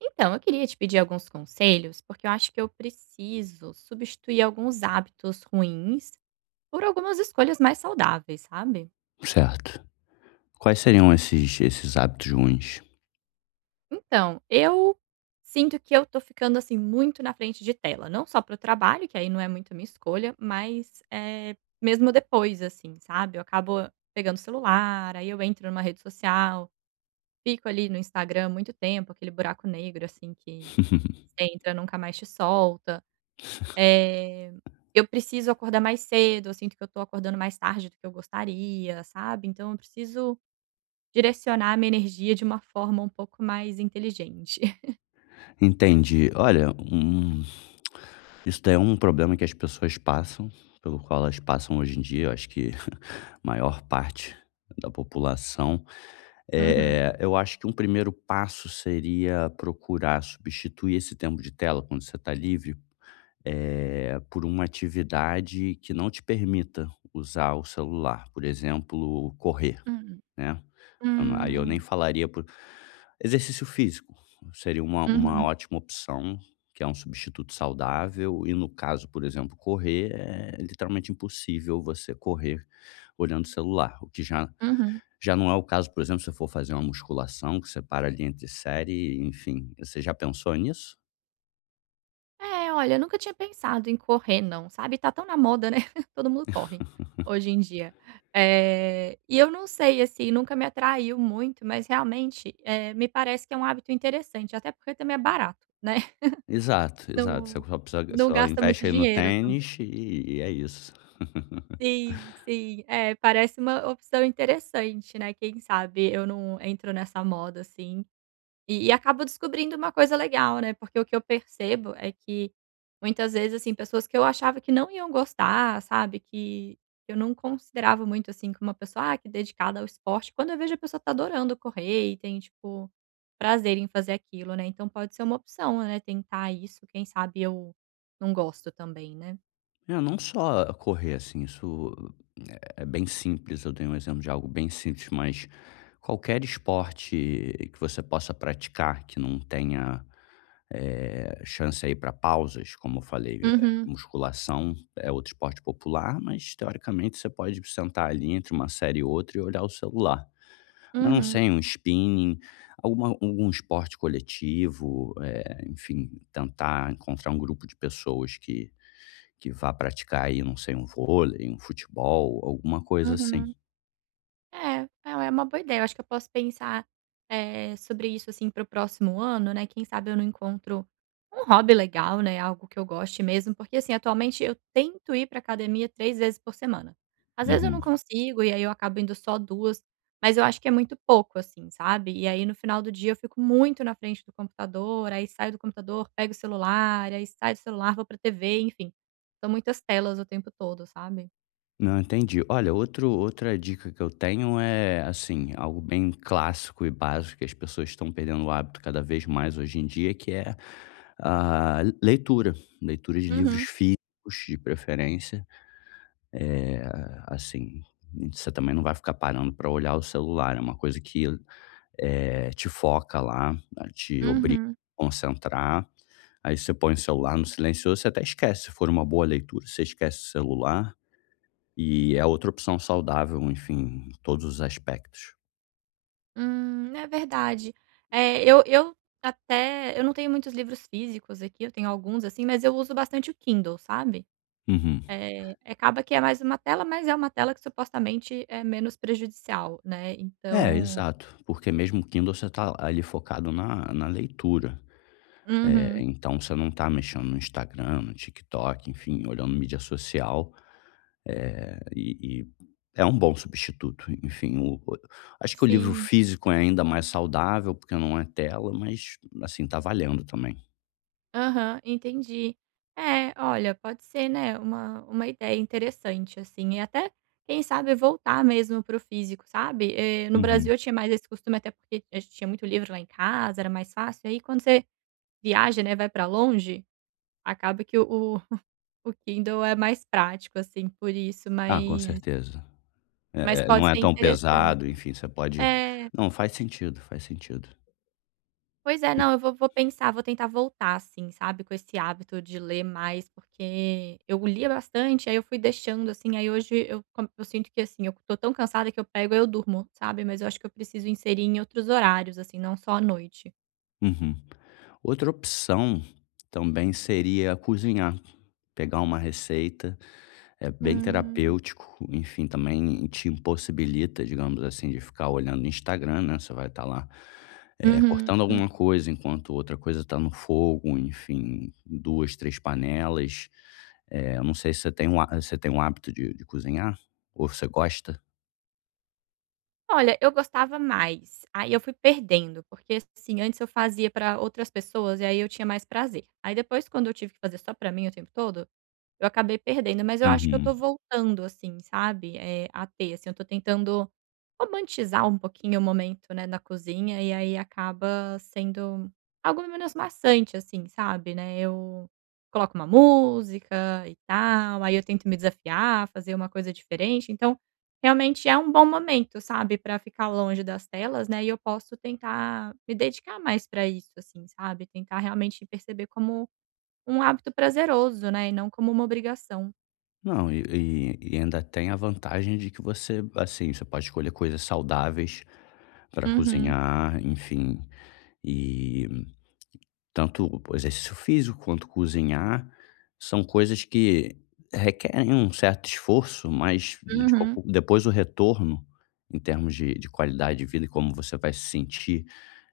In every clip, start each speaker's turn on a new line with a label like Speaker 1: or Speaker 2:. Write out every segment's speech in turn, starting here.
Speaker 1: Então, eu queria te pedir alguns conselhos, porque eu acho que eu preciso substituir alguns hábitos ruins por algumas escolhas mais saudáveis, sabe?
Speaker 2: Certo. Quais seriam esses hábitos ruins?
Speaker 1: Então, eu sinto que eu tô ficando assim muito na frente de tela, não só para o trabalho, que aí não é muito a minha escolha, mas mesmo depois, assim, sabe? Eu acabo pegando o celular, aí eu entro numa rede social, fico ali no Instagram muito tempo, aquele buraco negro, assim, que você entra nunca mais te solta. Eh, eu preciso acordar mais cedo, eu sinto que eu tô acordando mais tarde do que eu gostaria, sabe. Então eu preciso direcionar a minha energia de uma forma um pouco mais inteligente.
Speaker 2: Entendi. Olha, isso daí é um problema que as pessoas passam, pelo qual elas passam hoje em dia. Eu acho que a maior parte da população.
Speaker 1: Uhum,
Speaker 2: Eu acho que um primeiro passo seria procurar substituir esse tempo de tela, quando você está livre, por uma atividade que não te permita usar o celular, por exemplo, correr,
Speaker 1: uhum.
Speaker 2: né? Eu não aí eu nem
Speaker 1: Hum.
Speaker 2: falaria por exercício físico seria uma
Speaker 1: Uhum,
Speaker 2: ótima opção, que é um substituto saudável e no caso, por exemplo, correr é literalmente impossível você correr olhando o celular, o que já
Speaker 1: uhum.
Speaker 2: já não é o caso, por exemplo, se você for fazer uma musculação que você para ali entre série, enfim, você já pensou nisso?
Speaker 1: É, olha, eu nunca tinha pensado em correr não, sabe, tá tão na moda, né, todo mundo corre hoje em dia. E eu não sei, assim, nunca me atraiu muito, mas realmente, me parece que é um hábito interessante, até porque também é barato, né.
Speaker 2: Exato, exato, você
Speaker 1: Não
Speaker 2: só precisa
Speaker 1: não
Speaker 2: só
Speaker 1: gasta muito
Speaker 2: investe aí no
Speaker 1: dinheiro também.
Speaker 2: tênis e é isso.
Speaker 1: Sim, sim. É, parece uma opção interessante, né, quem sabe eu não entro nessa moda, assim, e acabo descobrindo uma coisa legal, né, porque o que eu percebo é que muitas vezes, assim, pessoas que eu achava que não iam gostar, sabe, que eu não considerava muito, assim, como uma pessoa, ah, que dedicada ao esporte, quando eu vejo a pessoa tá adorando correr e tem, tipo, prazer em fazer aquilo, né, então pode ser uma opção, né, tentar isso, quem sabe eu não gosto também, né.
Speaker 2: É, não só correr, assim, isso é bem simples, eu dei um exemplo de algo bem simples, mas qualquer esporte que você possa praticar que não tenha, chance aí para pausas, como eu falei,
Speaker 1: Uhum,
Speaker 2: musculação é outro esporte popular, mas teoricamente você pode sentar ali entre uma série e outra e olhar o celular. Mas não
Speaker 1: uhum,
Speaker 2: sei, um spinning, algum esporte coletivo, enfim, tentar encontrar um grupo de pessoas que vá praticar aí, não sei, um vôlei, um futebol, alguma coisa assim.
Speaker 1: uhum. É, uma boa ideia. Eu acho que eu posso pensar, sobre isso, assim, para o próximo ano, né. Quem sabe eu não encontro um hobby legal, né, algo que eu goste mesmo, porque, assim, atualmente eu tento ir para academia 3 vezes por semana. Às vezes eu não
Speaker 2: Uhum.
Speaker 1: consigo e aí eu acabo indo só duas, mas eu acho que é muito pouco, assim, sabe. E aí no final do dia eu fico muito na frente do computador, aí saio do computador, pego o celular, aí saio do celular, vou para TV, enfim. São muitas telas o tempo todo, sabe.
Speaker 2: Não, entendi. Olha, outro outra dica que eu tenho é, assim, algo bem clássico e básico que as pessoas estão perdendo o hábito cada vez mais hoje em dia, que é a leitura. Leitura de livros
Speaker 1: Uhum.
Speaker 2: físicos, de preferência. Eh, assim, você também não vai ficar parando para olhar o celular, é uma coisa que, te foca lá, né, te obriga
Speaker 1: Uhum.
Speaker 2: a concentrar. Aí você põe o celular no silencioso, você até esquece, se for uma boa leitura, você esquece o celular, e é outra opção saudável, enfim, em todos os aspectos.
Speaker 1: É verdade. É, eu até eu não tenho muitos livros físicos aqui, eu tenho alguns, assim, mas eu uso bastante o Kindle, sabe.
Speaker 2: Uhum.
Speaker 1: É acaba que é mais uma tela, mas é uma tela que supostamente é menos prejudicial, né,
Speaker 2: É,
Speaker 1: então
Speaker 2: exato, porque mesmo o Kindle você tá ali focado na leitura,
Speaker 1: Uhum.
Speaker 2: então você não tá mexendo no Instagram, no TikTok, enfim, olhando mídia social, e é um bom substituto, enfim, o acho que o livro
Speaker 1: Sim.
Speaker 2: físico é ainda mais saudável, porque não é tela, mas, assim, tá valendo também.
Speaker 1: Aham, entendi. É, olha, pode ser, né, uma ideia interessante, assim, e até, quem sabe, voltar mesmo para o físico, sabe. No Brasil
Speaker 2: Uhum.
Speaker 1: eu tinha mais esse costume, até porque a gente tinha muito livro lá em casa, era mais fácil, aí quando você viaja, né, vai pra longe, acaba que o o o Kindle é mais prático, assim, por isso,
Speaker 2: Ah, com certeza.
Speaker 1: mas
Speaker 2: É é,
Speaker 1: pode
Speaker 2: não é
Speaker 1: ser
Speaker 2: tão
Speaker 1: interessante.
Speaker 2: pesado, enfim, você pode
Speaker 1: É.
Speaker 2: não, faz sentido, faz sentido.
Speaker 1: Pois é,
Speaker 2: E
Speaker 1: não, eu vou pensar, vou tentar voltar, assim, sabe, com esse hábito de ler mais, porque eu lia bastante, aí eu fui deixando, assim, aí hoje eu sinto que, assim, eu tô tão cansada que eu pego e eu durmo, sabe, mas eu acho que eu preciso inserir em outros horários, assim, não só à noite.
Speaker 2: uhum. Outra opção também seria cozinhar, pegar uma receita, é bem
Speaker 1: Hum.
Speaker 2: terapêutico, enfim, também te impossibilita, digamos assim, de ficar olhando no Instagram, né, você vai estar lá, cortando
Speaker 1: Uhum.
Speaker 2: alguma coisa enquanto outra coisa está no fogo, enfim, 2, 3 panelas. Eu não sei se você tem um há você tem um hábito de cozinhar? Ou você gosta?
Speaker 1: Olha, eu gostava mais, aí eu fui perdendo, porque, assim, antes eu fazia pra outras pessoas e aí eu tinha mais prazer. Aí depois quando eu tive que fazer só pra mim o tempo todo, eu acabei perdendo, mas eu acho que eu tô
Speaker 2: Uhum.
Speaker 1: voltando, assim, sabe, a ter, assim, eu tô tentando romantizar um pouquinho o momento, né, na cozinha, e aí acaba sendo algo menos maçante, assim, sabe, né. Eu coloco uma música e tal, aí eu tento me desafiar, fazer uma coisa diferente, então realmente é um bom momento, sabe, pra ficar longe das telas, né, e eu posso tentar me dedicar mais pra isso, assim, sabe, tentar realmente perceber como um hábito prazeroso, né, e não como uma obrigação.
Speaker 2: Não, e ainda tem a vantagem de que você, assim, você pode escolher coisas saudáveis para
Speaker 1: Uhum,
Speaker 2: cozinhar, enfim, e tanto o exercício físico quanto cozinhar são coisas que requerem um certo esforço, mas de qual
Speaker 1: uhum.
Speaker 2: depois o retorno, em termos de qualidade de vida e como você vai se sentir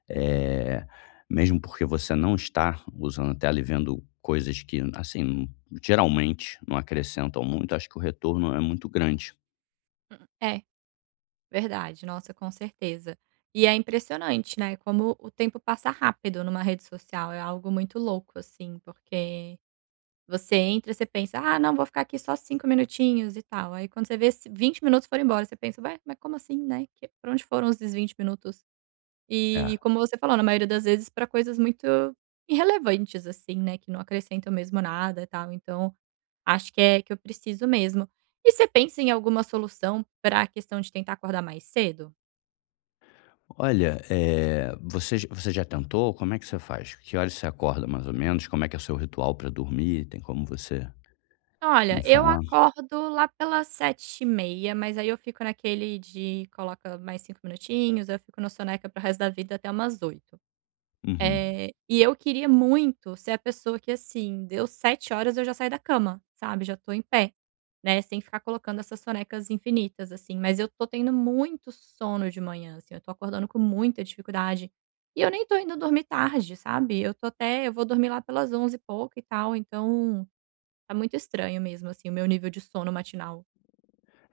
Speaker 2: eh, mesmo porque você não está usando a tela e vendo coisas que, assim, geralmente não acrescentam muito, acho que o retorno é muito grande.
Speaker 1: É, verdade, nossa, com certeza. E é impressionante, né, como o tempo passa rápido numa rede social, é algo muito louco, assim, porque você entra, você pensa: "Ah, não, vou ficar aqui só 5 minutinhos e tal", aí quando você vê, se 20 minutos foram embora, você pensa: "Ué, mas como assim, né, que pra onde foram esses 20 minutos?".
Speaker 2: É.
Speaker 1: E como você falou, na maioria das vezes para coisas muito irrelevantes, assim, né, que não acrescentam mesmo nada e tal, então acho que é que eu preciso mesmo. E você pensa em alguma solução para a questão de tentar acordar mais cedo?
Speaker 2: Olha, você j você já tentou? Como é que você faz? Que horas você acorda mais ou menos? Como é que é o seu ritual para dormir? Tem como você me
Speaker 1: "Olha, eu
Speaker 2: falar?
Speaker 1: acordo lá pelas 7h30, mas aí eu fico naquele de coloca mais 5 minutinhos, eu fico no soneca para o resto da vida até umas oito.
Speaker 2: Uhum.
Speaker 1: E eu queria muito ser a pessoa que, assim, deu 7 horas eu já saí da cama, sabe, já estou em pé, né, sem ficar colocando essas sonecas infinitas, assim, mas eu tô tendo muito sono de manhã, assim, eu tô acordando com muita dificuldade. E eu nem tô indo dormir tarde, sabe, eu tô até eu vou dormir lá pelas 11h e pouco e tal, então tá muito estranho mesmo, assim, o meu nível de sono matinal.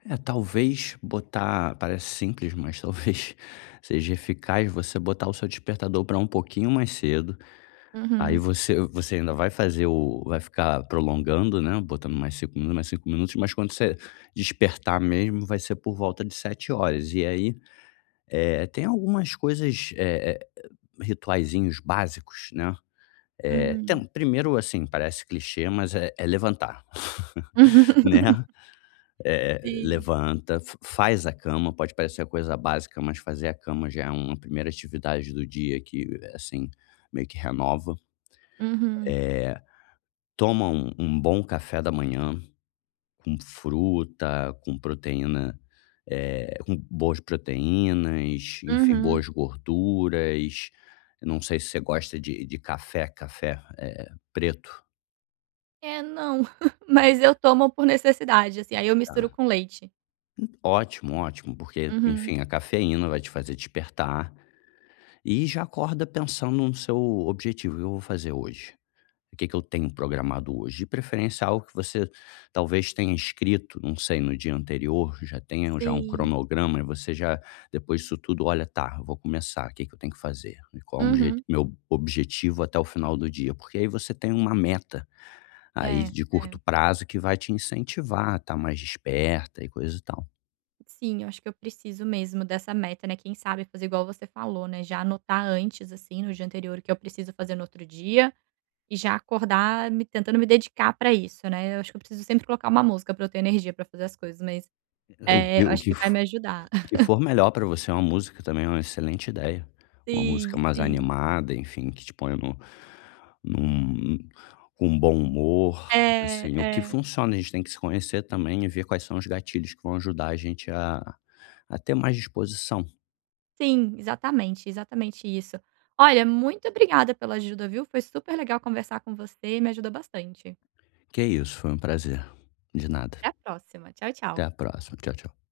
Speaker 2: É, talvez botar parece simples, mas talvez seja eficaz você botar o seu despertador para um pouquinho mais cedo. Aí
Speaker 1: Uhum.
Speaker 2: você ainda vai fazer o vai ficar prolongando, né, botando mais 5 minutos, mais 5 minutos, mas quando você despertar mesmo vai ser por volta de 7 horas. E aí, tem algumas coisas, rituaizinhos básicos, né.
Speaker 1: Hum.
Speaker 2: Tem primeiro, assim, parece clichê, mas é levantar, né.
Speaker 1: Sim.
Speaker 2: Levanta, fa faz a cama, pode parecer coisa básica, mas fazer a cama já é uma primeira atividade do dia que, assim, meio que renova.
Speaker 1: Uhum.
Speaker 2: Eh, toma um bom café da manhã com fruta, com proteína, com boas proteínas, enfim,
Speaker 1: Uhum.
Speaker 2: boas gorduras. Eu não sei se você gosta de café, café, preto,
Speaker 1: É, não. Mas eu tomo por necessidade, assim, aí eu misturo
Speaker 2: tá.
Speaker 1: com leite.
Speaker 2: Ótimo, ótimo, porque,
Speaker 1: Uhum.
Speaker 2: enfim, a cafeína vai te fazer despertar e já acorda pensando no seu objetivo: "O que eu vou fazer hoje?". O que que eu tenho programado hoje? De preferência, algo que você talvez tenha escrito, não sei, no dia anterior, já tenha já um
Speaker 1: Sim.
Speaker 2: cronograma e você já, depois disso tudo, olha, tá, eu vou começar, o que que eu tenho que fazer? E qual é o
Speaker 1: Uhum.
Speaker 2: meu objetivo até o final do dia? Porque aí você tem uma meta aí
Speaker 1: É,
Speaker 2: de
Speaker 1: é.
Speaker 2: curto prazo que vai te incentivar a estar mais desperta e coisa e tal.
Speaker 1: Sim, eu acho que eu preciso mesmo dessa meta, né, quem sabe fazer igual você falou, né, já anotar antes, assim, no dia anterior o que eu preciso fazer no outro dia, e já acordar me tentando me dedicar pra isso, né. Eu acho que eu preciso sempre colocar uma música pra eu ter energia pra fazer as coisas, mas, eu
Speaker 2: O
Speaker 1: acho
Speaker 2: que
Speaker 1: que vai me ajudar.
Speaker 2: Que for melhor pra você, uma música também é uma excelente ideia. Uma música
Speaker 1: Sim,
Speaker 2: mais
Speaker 1: sim.
Speaker 2: animada, enfim, que te ponha no num com um bom humor,
Speaker 1: É,
Speaker 2: assim, o que
Speaker 1: é.
Speaker 2: funciona. A gente tem que se conhecer também e ver quais são os gatilhos que vão ajudar a gente a ter mais disposição.
Speaker 1: Sim, exatamente, exatamente isso. Olha, muito obrigada pela ajuda, viu? Foi super legal conversar com você, me ajudou bastante.
Speaker 2: Que é isso, foi um prazer. De nada.
Speaker 1: Até a próxima. Tchau,
Speaker 2: Até
Speaker 1: tchau.
Speaker 2: a próxima. Tchau, tchau.